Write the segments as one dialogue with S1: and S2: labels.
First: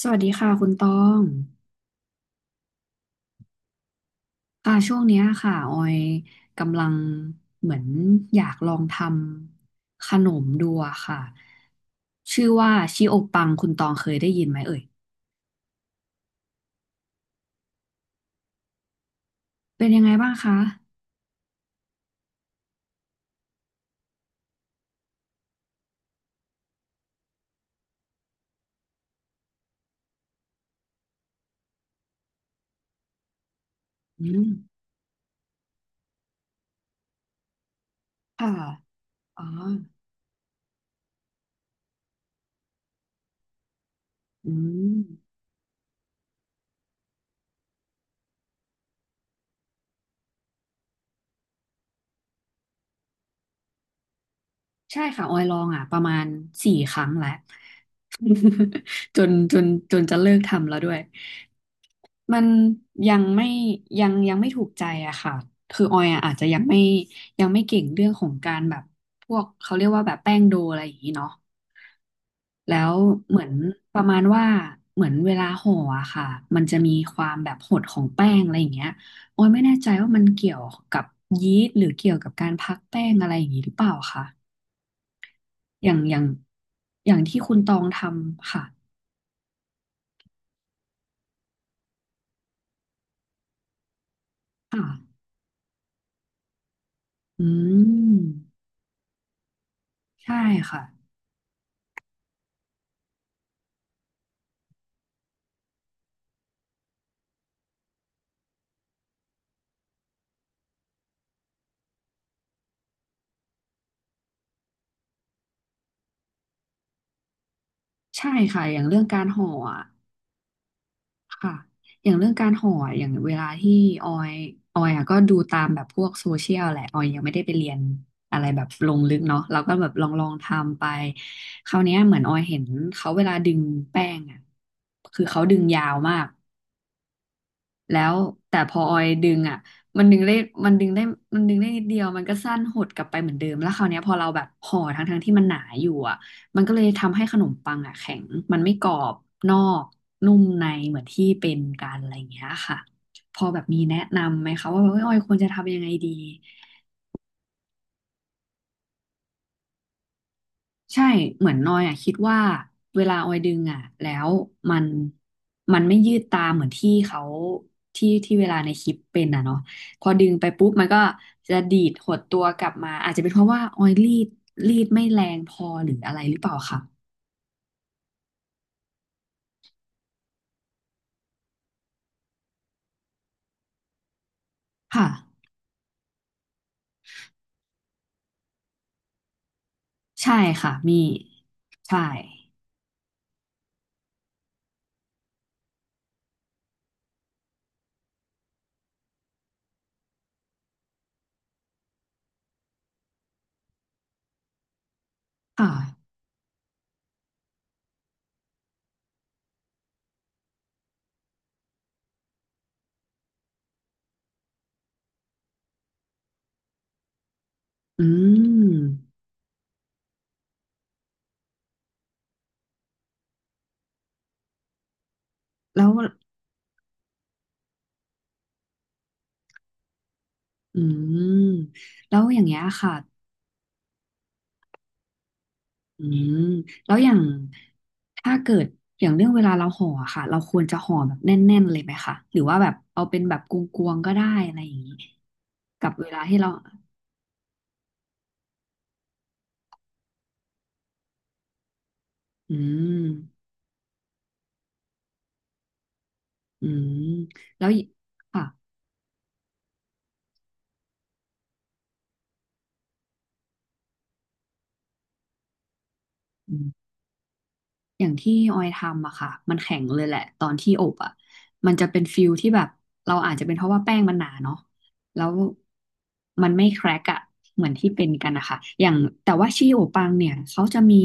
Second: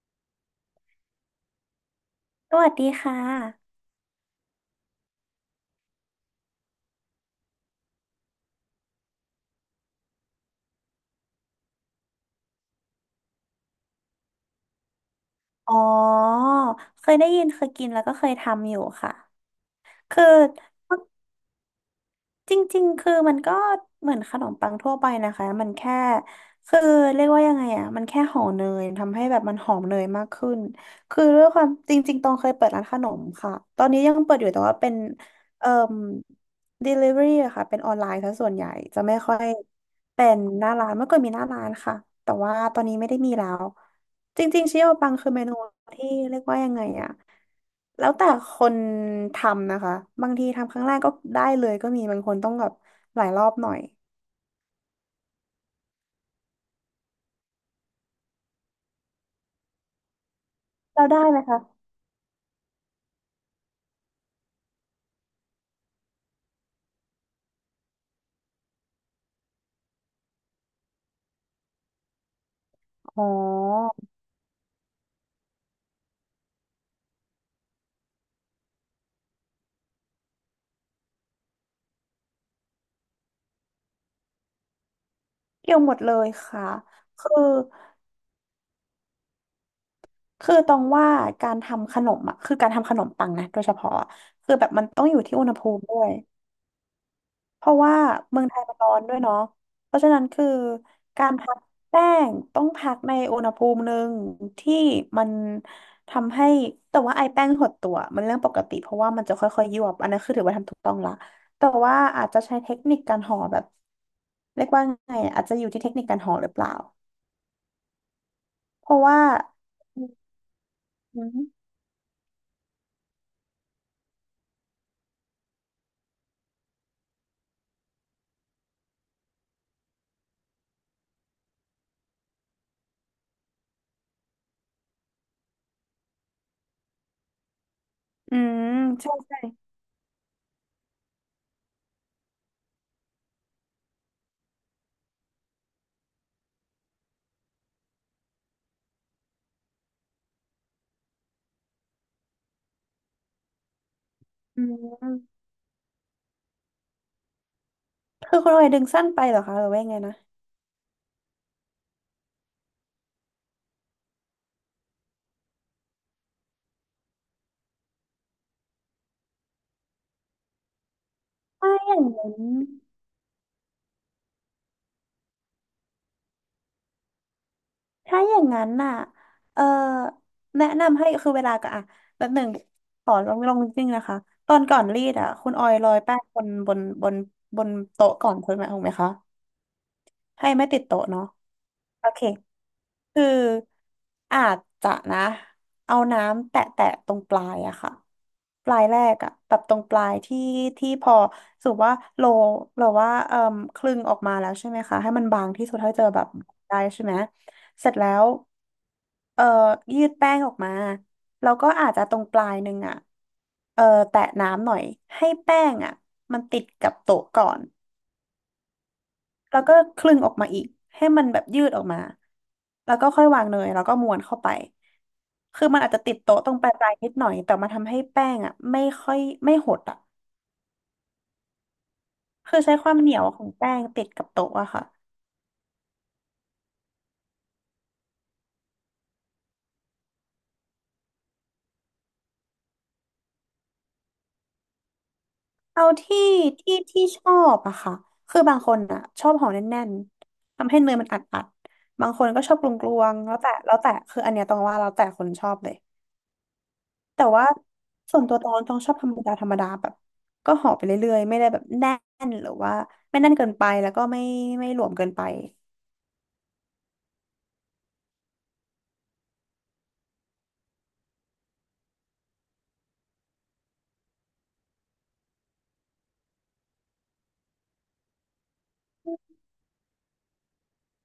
S1: สวัสดีค่ะคุณตอง
S2: สวัสดีค่ะ
S1: ค่ะช่วงเนี้ยค่ะออยกำลังเหมือนอยากลองทำขนมดูอะค่ะชื่อว่าชิโอปังคุณตองเคยได้ยินไหมเอ่ย
S2: อ๋อ เคยได้ยินเคยกินแล้วก็เคยทำอยู่ค่ะ
S1: เป็นยังไง
S2: คือ
S1: บ้างคะ
S2: จริงๆคือมันก็เหมือนขนมปังทั่วไปนะคะมันแค่คือเรียกว่ายังไงอ่ะมันแค่ห่อเนยทำให้แบบมันหอมเนยมากขึ้นคือด้วยความจริงๆตองเคยเปิดร้านขนมค่ะตอนนี้ยัง
S1: อื
S2: เปิดอ
S1: ม
S2: ยู่แต่ว่าเป็นเอ่อ delivery อะค่ะเป็นออนไลน์ซะส่
S1: ค่ะ
S2: วนใหญ่จะไม่ค่อ
S1: อ๋อ
S2: ยเป็นหน้าร้านเมื่อก่อนมีหน้าร้านค่ะแต่ว่าตอนนี้ไม่ได้มีแล้วจ
S1: อื
S2: ริงๆชิโอ
S1: ม
S2: ปังคือเมนูที่เรียกว่ายังไงอ่ะ แล้วแต่คนทำนะคะ บางทีทำครั้งแรกก็ได้เลยก็มีบางคนต้องแบบหลายรอบหน่อย
S1: ใช่ค่ะออยลองอ่ะประมาณสี่ครั้งแล้ว จนจนจะเลิกทำแล้วด้วย
S2: เราได้ไหมคะ
S1: มันยังไม่ยังไม่ถูกใจอะค่ะคือออยอะอาจจะยังไม่ยังไม่เก่งเรื่องของการแบบพวกเขาเรียกว่าแบบแป้งโดอะไรอย่างนี้เนาะแล้ว
S2: อ๋อ
S1: เหมือนประมาณว่าเหมือนเวลาห่ออะค่ะมันจะมีความแบบหดของแป้งอะไรอย่างเงี้ยออยไม่แน่ใจว่ามันเกี่ยวกับยีสต์หรือเกี่ยวกับการพักแป้งอะไรอย่างนี้หรือเปล่าคะ
S2: เกี่ยว
S1: อ
S2: หม
S1: ย่าง
S2: ดเล
S1: อย่าง
S2: ยค่ะ
S1: อย่าง
S2: คือ
S1: ที่คุณตองทำค่ะ
S2: คือตรงว่าการทำขนมอ่ะคือการทำขนมปังนะโดยเฉพาะอะคือแบบมันต้องอยู่
S1: ค่ะ
S2: ที่อุณหภูมิด้วย
S1: อื
S2: เพราะว่าเมือ
S1: ม
S2: งไทยมันร้อนด้วยเนาะเพราะฉะนั้น
S1: ใช่
S2: คือ
S1: ค่ะ
S2: การพักแป้งต้องพักในอุณหภูมิหนึ่งที่มันทำให้แต่ว่าไอแป้งหดตัวมันเรื่องปกติเพราะว่ามันจะค่อยๆยวบอันนั้นคือถือว่าทำถูกต้องละแต่ว่าอาจจะใช้เทคนิคการห่อแบบเรียกว่าไงอะอาจจะอยู่ที่เทคนิคการห่อหรือเปล่า
S1: ใช่ค่ะอย่าง
S2: เพ
S1: เรื่
S2: ราะ
S1: องกา
S2: ว่า
S1: รห่ออะ
S2: อื
S1: ค่ะ
S2: ม
S1: อย่างเรื่องการห่ออย่างเวลาที่ออยออยอะก็ดูตามแบบพวกโซเชียลแหละ ออยยังไม่ได้ไปเรียนอะไรแบบลงลึกเนาะเราก็แบบลองทำไปคราวเนี้ยเหมือนออยเห็นเขาเวลาดึงแป้งอ่ะคือเขาดึงยาวมาก แล้ว
S2: อื
S1: แต่
S2: ม
S1: พอออย
S2: ใช่
S1: ดึ
S2: ใช่
S1: งอ่ะมันดึงได้มันดึงได้มันดึงได้นิดเดียวมันก็สั้นหดกลับไปเหมือนเดิมแล้วคราวเนี้ยพอเราแบบห่อทั้งที่มันหนาอยู่อ่ะมันก็เลยทำให้ขนมปังอ่ะแข็งมันไม่กรอบนอกนุ่มในเหมือนที่เป็นกันอะไรอย่างเงี้ยค่ะพอแบบมีแนะนำไหม
S2: อื
S1: คะว่าแบบเอ้ยออยควร
S2: ม
S1: จะทำยังไงดี
S2: คือคุณออยดึงสั้นไปเหรอคะหรือว่ายังไงนะ
S1: ใช่เหมือนนอยอ่ะคิดว่าเวลาออยดึงอ่ะแล้วมันมันไม่ยืดตามเหมือนที่เขาที่ที่เวลาในคลิปเป็นอ่ะเนาะพอดึงไปปุ๊บมันก็จะ
S2: ไม่
S1: ดี
S2: อ
S1: ด
S2: ย่าง
S1: หด
S2: นั้
S1: ตั
S2: น
S1: วกลับมาอาจจะเป็นเพราะว่าออยรีดไม่แรงพอหรืออะไรหรือเปล่าค่ะ
S2: ถ้าอย่างนั้นน่ะเออแนะนำให้คือเวลาก็อ่ะแบบหนึ่งขอลองลองจริงๆนะคะ ตอนก่อนรี
S1: ค่ะ
S2: ดอ่ะคุณออยโรยแป้งบนบนโต๊ะก่อนคุณไหมถูกไหมคะ
S1: ใช่
S2: ให้ไม่
S1: ค่ะ
S2: ติด
S1: มี
S2: โต๊ะเนาะ
S1: ใช่
S2: โอเคคืออาจจะนะเอาน้ำแตะแตะตรงปลายอะค่ะ ปลายแรกอะแบบตรงปลายที่พอสมมุติว่าโลเราว่าเอ่มคลึงออกมาแล้วใช่ไหมคะให้มันบางที่
S1: ค่ะ
S2: สุดเท่าที่จะแบบได้ใช่ไหมเสร็จแล้วเอ่อยืดแป้งออกมาแล้วก็อาจจะตรงปลายหนึ่งอะเอ่อแตะน้ำหน่อยให้แป้งอะมันติดกับโต๊ะก่อน
S1: อืม
S2: แล้วก็คลึงออกมาอีกให้มันแบบยืดออกมาแล้วก็ค่อยวางเนยแล้วก็ม้วนเข้าไปคือมัน
S1: แล้
S2: อา
S1: ว
S2: จจะติดโต๊ะตรงปลายๆนิดหน่อยแต่มันทำให้แป้งอ่ะไม่ค่อยไม่หดอ่ะ
S1: อืมแล้วอย่างเงี้
S2: คือ
S1: ย
S2: ใช้ค
S1: ค่ะ
S2: วามเหนียวของแป้งติดกับโต๊ะอะค่ะ
S1: อืมแล้วอย่างถ้าเกิดอย่างเรื่องเวลาเราห่ออะค่ะเราควรจะห่อแบบแน่นๆเลยไหมคะหรือว่าแบบเอาเป็นแบบกลวงๆก็ได้อะไรอย่างนี้
S2: เอา
S1: กับเว
S2: ที่
S1: ลาที่เรา
S2: ที่ที่ชอบอะค่ะคือบางคนอะชอบห่อแน่นๆทำให้เนยมันอัดๆบางคนก็ช
S1: อื
S2: อบกลวงๆแล้ว
S1: ม
S2: แต่แล้วแต่คืออันเนี้ยต้องว่าแล้วแต่คนชอบเลย
S1: อืม
S2: แต่ว่า
S1: แล้วอีก
S2: ส่วนตัว
S1: ค่ะ
S2: ตองต้องชอบธรรมดาธรรมดาแบบก็ห่อไปเรื่อยๆไม่ได้แบบแน่นหรือว่าไม่แน่นเกินไปแล้วก็ไม่ไม่หลวมเกินไป
S1: อย่างที่ออยทำอะค่ะ มันแข็งเลยแหละตอนที่อบอะมันจะเป็นฟิลที่แบบ เราอาจจะเป็นเพราะว่าแป้งมันหนาเนาะแล้วมันไม่แครกอะ เหมือนที่เป็นกันนะคะอย่างแต่ว่าชีโอปังเนี่ยเขาจะมี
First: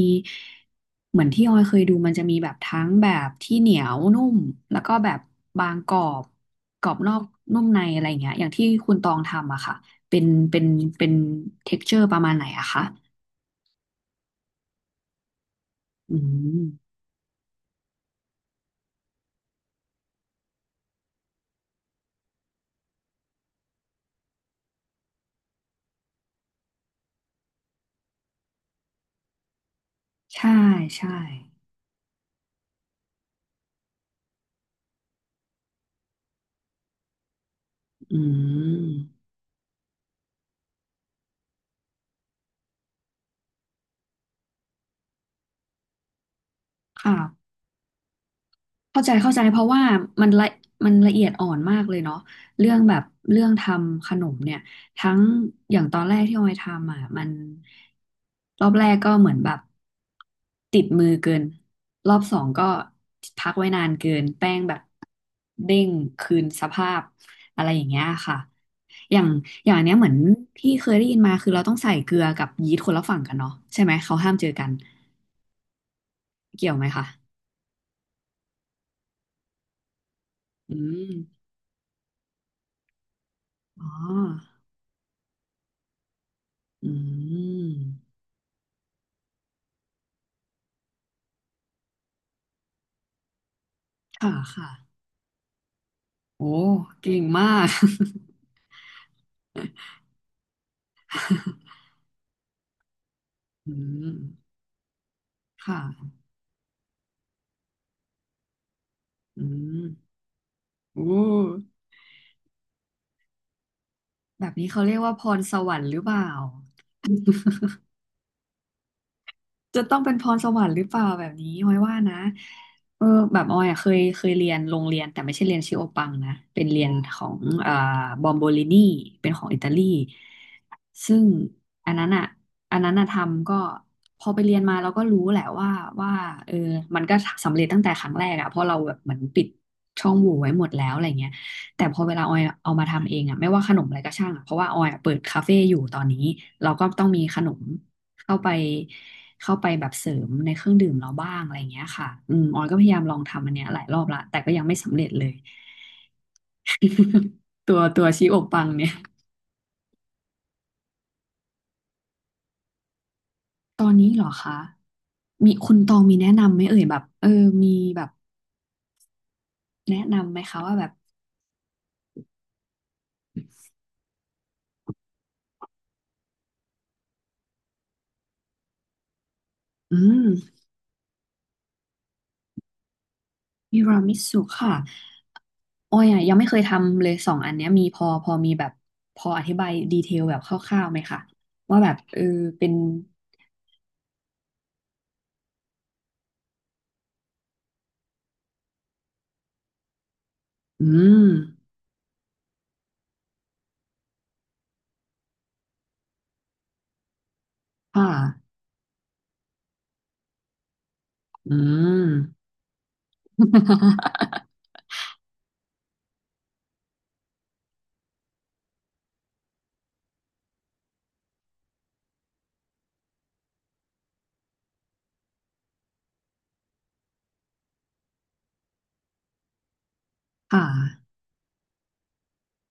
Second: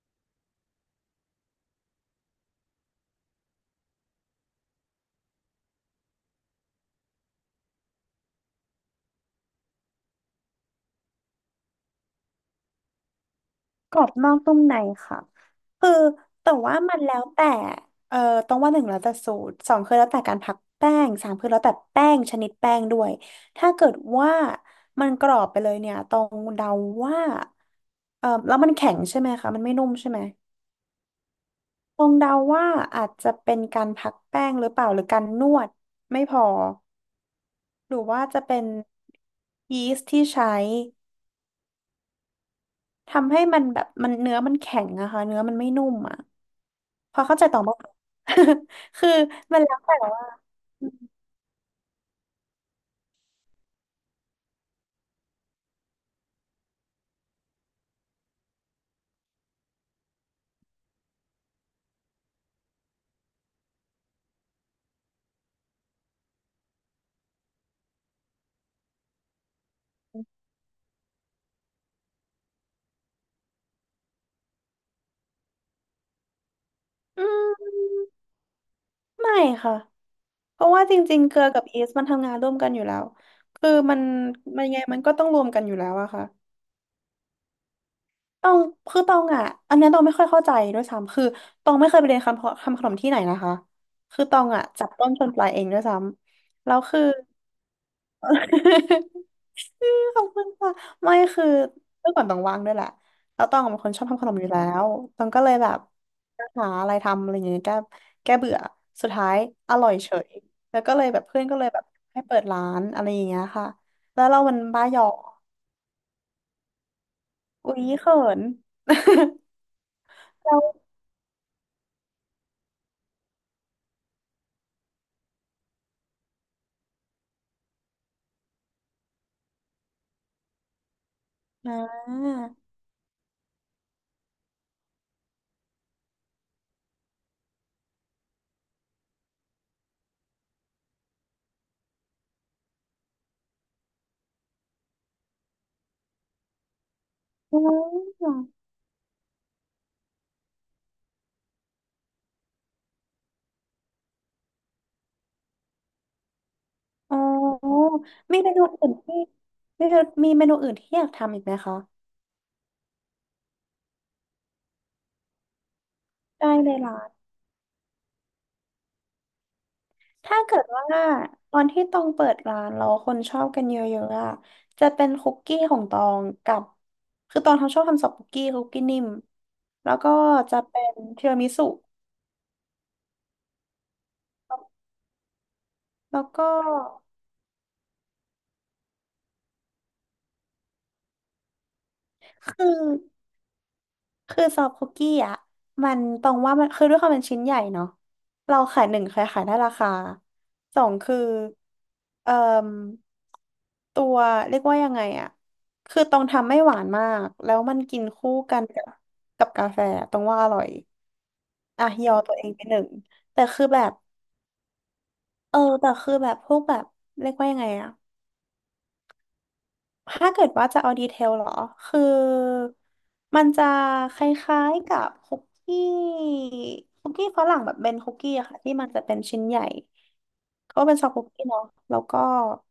S1: เหมือนที่ออยเคยดูมันจะมีแบบทั้งแบบที่เหนียวนุ่ม แล้วก็แบบบางกรอบกรอบนอกนุ่มในอะไรอย่างเงี้ยอย่างที่คุณตองทำอะค่ะ เป็นเป็นเป็นเท็กเจอร์ประมาณไหนอะคะ
S2: กรอบนอกนุ่มในค่ะคือ
S1: อื
S2: แต่ว่ามั
S1: ม
S2: นแล้วแต่เอ่อต้องว่าหนึ่งแล้วแต่สูตรสองคือแล้วแต่การพักแป้งสามคือแล้วแต่แป้งชนิดแป้งด้วยถ้าเกิดว่ามันกรอบไปเลยเนี่ยตองเดาว่าแล้วมันแข็งใช่ไหมคะมันไม่นุ่มใช่ไหม
S1: ใช่ใช่
S2: ตองเดาว่าอาจจะเป็นการพักแป้งหรือเปล่าหรือการนวดไม่พอหรือ
S1: อื
S2: ว่าจะเป็น
S1: ม
S2: ยีสต์ที่ใช้ทำให้มันแบบมันเนื้อมันแข็งอะค่ะเนื้อมันไม่นุ่มอะ
S1: ค่ะ
S2: พอเข้าใจต่อบ้าง
S1: เข้า
S2: คือ
S1: ใจเข้าใจเพ
S2: มัน
S1: ราะ
S2: แล้ว
S1: ว่า
S2: แต่ว่า
S1: มันละมันละเอียดอ่อนมากเลยเนาะเรื่องแบบเรื่องทำขนมเนี่ยทั้งอย่างตอนแรกที่ออยทำอ่ะมันรอบแรกก็เหมือนแบบติดมือเกินรอบสองก็พักไว้นานเกินแป้งแบบเด้งคืนสภาพอะไรอย่างเงี้ยค่ะอย่างอย่างอันเนี้ยเหมือนที่เคยได้ยินมาคือเราต้องใส่เกลือกับยีสต์คนละฝั่งกันเนาะใช่ไหมเขาห้ามเจอกันเกี่ยวไหมคะ
S2: อืมไม่ค่ะเพราะ
S1: อื
S2: ว่าจ
S1: ม
S2: ริงๆเกลือกับยีสต์มันทำงานร่วมกันอยู่แล้วคือ
S1: อ๋อ
S2: มันมันยังไงมันก็ต้องรวมกันอยู่แล้วอะค่ะ
S1: อืม
S2: ตองคือตองอะอันเนี้ยตองไม่ค่อยเข้าใจด้วยซ้ำคือตองไม่เคยไปเรียนคำขนมที่ไหนนะคะคือ
S1: ค่ะ
S2: ตองอะ
S1: ค่ะ
S2: จับต้นชนปลายเองด้วยซ้
S1: โอ้
S2: ำแล้วคือ
S1: เก่งมาก
S2: ขอบคุณค่ะไม่คือเมื่อก่อนต้องว่างด้วยแหละแล้วต้อง
S1: อื
S2: เป็นคนชอ
S1: ม
S2: บทำขนมอยู่แล้วต้องก็เลย
S1: ค
S2: แบบ
S1: ่ะ
S2: หาอะไรทำอะไรอย่างเงี้ยแก้เบื่อสุดท้าย
S1: อื
S2: อ
S1: ม
S2: ร่อยเฉยแล้วก็
S1: โอ
S2: เลยแบบเพื่อนก็เล
S1: ้
S2: ยแบบให้เปิดร้านอะไรอย่างเงี้ยค่ะแล้วเรา
S1: แบบ
S2: มัน
S1: นี้เขา
S2: บ้า
S1: เรี
S2: ห
S1: ย
S2: ย
S1: ก
S2: อ
S1: ว่า
S2: ก
S1: พรสวรรค์หรือเปล่า
S2: อุ๊ยเขิน
S1: จะต้องเป็นพร สวรรค์หรือ
S2: เรา
S1: เปล่าแบบนี้ออยว่านะเออแบบออยอะเคยเรียนโรงเรียนแต่ไม่ใช่เรียนชิโอปังนะเป็นเรียนของอ่าบอมโบลินีเป็นของอิตาลี ซึ่ง
S2: อ่
S1: อันนั้
S2: า
S1: นอ่ะอันนั้นอ่ะทำก็พอไปเรียนมาเราก็รู้แหละว่าว่าเออมันก็สำเร็จตั้งแต่ครั้งแรกอ่ะเพราะเราแบบเหมือนปิดช่องโหว่ไว้หมดแล้วอะไรเงี้ยแต่พอเวลาออยเอามาทำเองอ่ะไม่ว่าขนมอะไรก็ช่างอ่ะเพราะว่าออยอะเปิดคาเฟ่อยู่ตอนนี้เราก็ต้องมีขน
S2: อ๋
S1: ม
S2: อ
S1: เข้าไปเข้าไปแบบเสริมในเครื่องดื่มเราบ้างอะไรเงี้ยค่ะอืมออยก็พยายามลองทำอันเนี้ยหลายรอบละแต่ก็ยังไม่สำเร็จเลย
S2: อ๋
S1: ตัว
S2: อ
S1: ตัวชีโอ
S2: มีเม
S1: ปั
S2: นู
S1: งเนี่
S2: อื่
S1: ย
S2: นที่มีมีเมนูอื่นที่อยากทำอีกไหมคะ
S1: ตอนนี้เหรอคะ มีคุณตองมีแนะ
S2: ได้
S1: นำไหม
S2: เล
S1: เอ่
S2: ย
S1: ยแบ
S2: ล่ะ
S1: บเออมีแบบแนะนำไห
S2: ถ้า
S1: ม
S2: เกิ
S1: คะ
S2: ด
S1: ว่าแบ
S2: ว่า
S1: บ
S2: ตอนที่ตองเปิดร้านแล้วคนชอบกันเยอะๆอะจะเป็นคุกกี้ของตองกับคือตองทำชอบทำซอฟต์คุกกี้คุกกี้นิ่มแล้
S1: อื
S2: วก็
S1: ม
S2: จะเป็นทีรามิสุ
S1: ทีรามิสุค่ะออย
S2: แล้
S1: อะ
S2: ว
S1: ยัง
S2: ก็
S1: ไม่เคยทำเลยสองอันเนี้ยมีพอมีแบบพออธิบายดีเทลแบบคร่าวๆไหมคะว่าแบบเออ
S2: คื
S1: เป็
S2: อ
S1: น
S2: คือซอฟต์คุกกี้อ่ะมันตรงว่ามันคือด้วยความเป็นชิ้นใหญ่เนาะเราขายหนึ่งเคยขายได้ราคาสอ
S1: อื
S2: งคือ
S1: ม
S2: เอ่มตัวเรียกว่ายังไงอ่ะคือตองทำไม่หวานมากแล้วมันกิน
S1: ค่ะ
S2: คู่กันกับกาแฟตรงว่าอร่อย
S1: อื
S2: อ่ะย
S1: ม
S2: อตัวเองไปหนึ่งแต่คือแบบ แต่คือแบบพวกแบบเรียกว่ายังไงอ่ะ ถ้าเกิดว่าจะเอาดีเทลเหรอคือมันจะคล้ายๆกับคุกกี้คุกกี้ฝรั่งแบบเป็นคุกกี้อะค่ะที่มันจะเป็นชิ้นใหญ่
S1: ค่ะ
S2: ก็เป็นซอฟต์คุกกี้เนาะแล้วก็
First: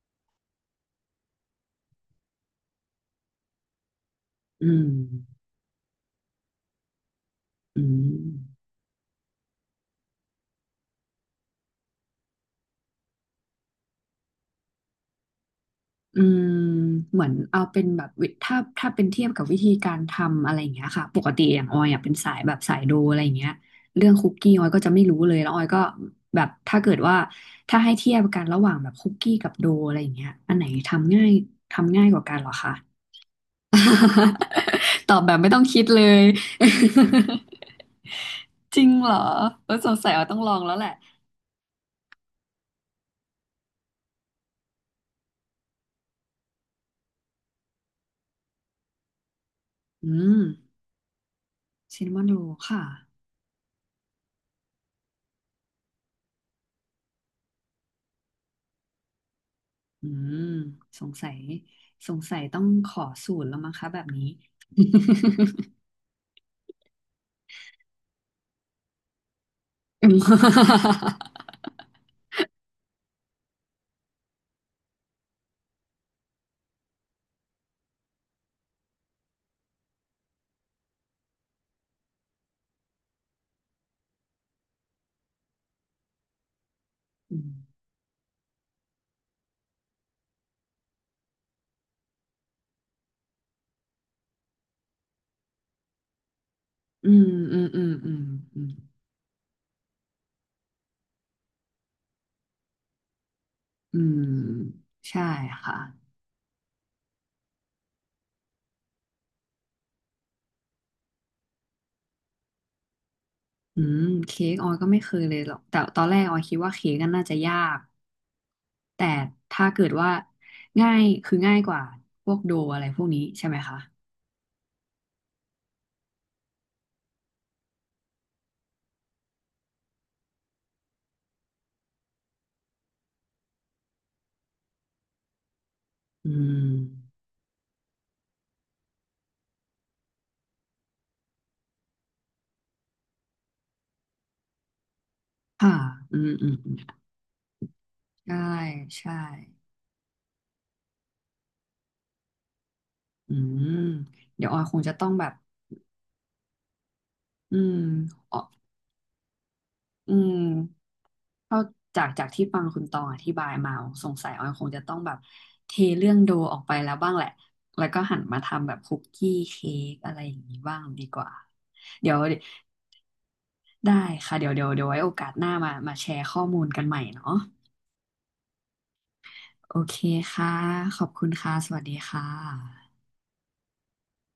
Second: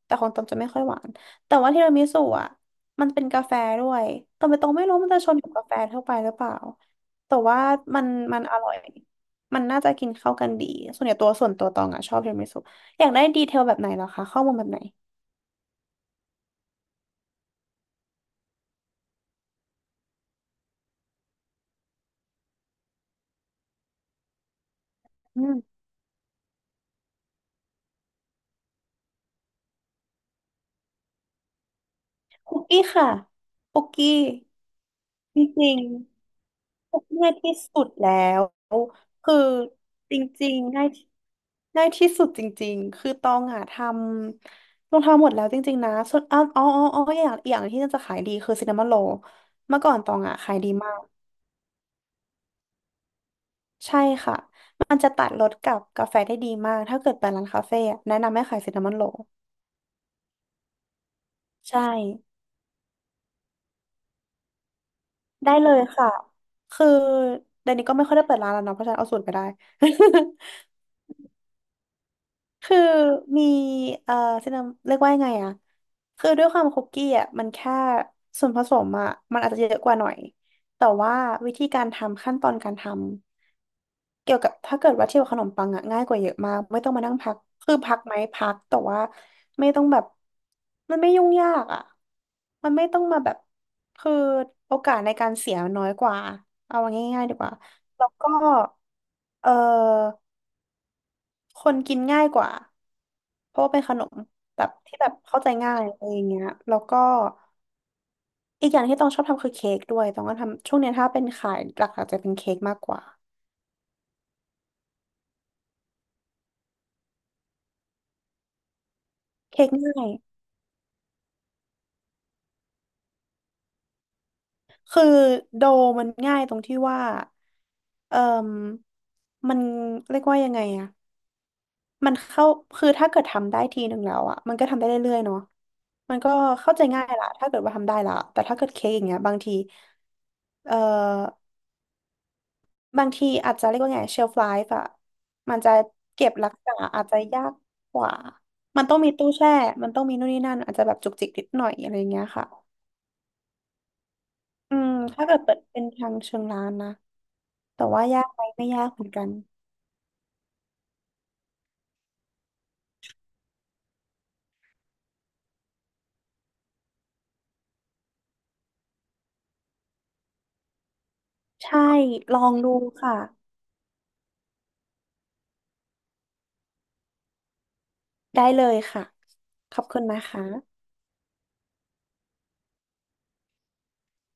S2: แต่ของตองจะไม่ค่อยหวานแต่ว่าทีรามิสุอ่ะมันเป็นกาแฟด้วย
S1: อื
S2: ตองไม่
S1: ม
S2: รู้มันจะชนกับกาแฟทั่วไปหรือเปล่าแต่ว่า
S1: อื
S2: มัน
S1: ม
S2: มันอร่อยมันน่าจะกินเข้ากันดีส่วนใหญ่ส่วนตัวตองอ่ะชอบทีรามิสุอยากได้ดีเทลแบบไหนเหรอคะข้อมูลแบบไหน
S1: อืมเหมือนเอาเป็นแบบถ้าถ้าเป็นเทียบกับวิธีการทำอะไรอย่างเงี้ยค่ะปกติอย่างออยอ่ะเป็นสายแบบสายดูอะไรอย่างเงี้ยเรื่องคุกกี้ออยก็จะไม่รู้เลยแล้วออยก็แบบถ้าเกิดว่าถ้าให้เทียบกันระหว่างแบบคุกกี้กับโดอะไรอย่างเงี้ยอันไหนทำง่ายกว่ากันเหรอ
S2: คุก
S1: คะ
S2: กี้ค่ะคุกกี้
S1: ตอบแบบ
S2: จ
S1: ไม่ต้อง
S2: ริง
S1: คิดเลย
S2: ๆคุกกี้ง่ายที่สุดแล้ว
S1: จริงเหรอ
S2: คือ
S1: เออสงสัย
S2: จ
S1: ออยต้องล
S2: ริง
S1: องแล้
S2: ๆ
S1: ว
S2: ง่า
S1: แห
S2: ย
S1: ละ
S2: ง่ายที่สุดจริงๆคือตองอ่ะลองทำหมดแล้วจริงๆนะส่วนอ๋ออย่างอย่างที่น่าจะขายดีคือซินนามอนโรลเมื่อก่อนต
S1: อื
S2: องอ่ะ
S1: ม
S2: ขายดีมาก
S1: ซินนามอนโรลค่ะ
S2: ใช่ค่ะมันจะตัดรสกับกาแฟได้ดีมากถ้าเกิดไปร้านคาเฟ่อะแนะนำให้ขายซินนามอนโรล
S1: อืมสงสัย
S2: ใช่
S1: สงสัยต้องขอสูตรแล้วมั้งคะแบบนี้
S2: ได้เลยค่ะคือเดี๋ยวนี้ก็ไม่ค่อยได้เปิดร้านแล้วเนาะเพราะฉะนั้นเอาสูตรไปได้
S1: อ ื
S2: คือมีเอ่อซินาเรียกว่ายังไงอะคือด้วยความคุกกี้อะมันแค่ส่วนผสมอะมันอาจจะเยอะกว่าหน่อยแต่ว่าวิธีการทำขั้นตอนการทำเกี่ยวกับถ้าเกิดว่าเทียบกับขนมปังอะง่ายกว่าเยอะมากไม่ต้องมานั่งพักคือพักไหมพักแต่ว่าไม่ต้องแบบมันไม่ยุ่งยากอะมันไม่ต้องมาแบบคือโอกาสในการเสียน้อยกว่าเอา
S1: มอื
S2: ง่า
S1: ม
S2: ยๆดีกว่า
S1: อืมอืม
S2: แล้ว
S1: อืม
S2: ก็
S1: อืม
S2: เออ คนกินง่ายกว่าเพราะว่าเป็นข
S1: อื
S2: นม
S1: ม
S2: แบบที่แบบ
S1: ใช่
S2: เข้าใจ
S1: ค่ะ
S2: ง่ายอะไรอย่างเงี้ยแล้วก็อีกอย่างที่ต้องชอบทำคือเค้กด้วยต้องก็ทำช่วงเนี้ยถ้าเป็นขายหลักๆจะเป็นเค้กมากกว่า
S1: อืมเค้กออยก็ไม่เคยเลยหรอกแต่ตอนแรกออยคิดว่าเค้กก็นน่าจะยากแต่
S2: เค้
S1: ถ้า
S2: ก
S1: เกิด
S2: ง่าย
S1: ว่าง่ายคือง่ายกว่าพวกโดอะไรพวกนี้ใช่ไหมคะ
S2: คือโดมันง่ายตรงที่ว่าเอ่มมันเรียกว่ายังไงอะมันเข้าคือถ้าเกิดทำได้ทีหนึ่งแล้วอะมันก็ทำได้เรื่อยๆเนาะมัน
S1: อื
S2: ก็เข้าใจง่าย
S1: ม
S2: ละถ้าเกิดว่าทำได้ละแต่ถ้าเกิดเค้กอย่างเงี้ยบางทีเอ่อ บางทีอาจจะเรียกว่าไงเชลฟ l ล f e อะมันจะ
S1: ค่ะอื
S2: เก็บ
S1: มอื
S2: รัก
S1: มอื
S2: ษา
S1: ม
S2: อาจจะยากกว่า
S1: ใช่
S2: มันต้องมี
S1: ใช่
S2: ตู้แช่มันต้องมีนู่นนี่นั่นอาจจะแบบจุกจิกนิดหน่อยอะไรอย่างเงี้ยค่ะ
S1: อืมเดี๋ยวออยค
S2: อื
S1: ง
S2: ม
S1: จะต้อง
S2: ถ้า
S1: แบบ
S2: เกิดเปิดเป็นทางเชิงร้านนะ
S1: อื
S2: แต่ว่ายาก
S1: ม
S2: ไหมไม่ยากเหมือนกัน
S1: อืมเข้าจากจากที่ฟังคุณตองอธิบายมาสงสัยออยคงจะต้องแบบเทเรื่องโดออกไปแล้วบ้างแหละแล้วก็หันมาทำแบบคุกกี้เค้กอะไรอย่างนี้บ้างดีกว่า
S2: ใช่
S1: เดี๋ยว
S2: ลองดูค่ะ
S1: ได้ค่ะเดี๋ยวไว้โอกาสหน้ามามาแชร์ข้อมูลกันใหม่เนาะ
S2: ได้เลยค่ะ
S1: โอ
S2: ขอบ
S1: เค
S2: คุณนะค
S1: ค่ะ
S2: ะ
S1: ขอบคุณค่ะสวัสดีค่ะ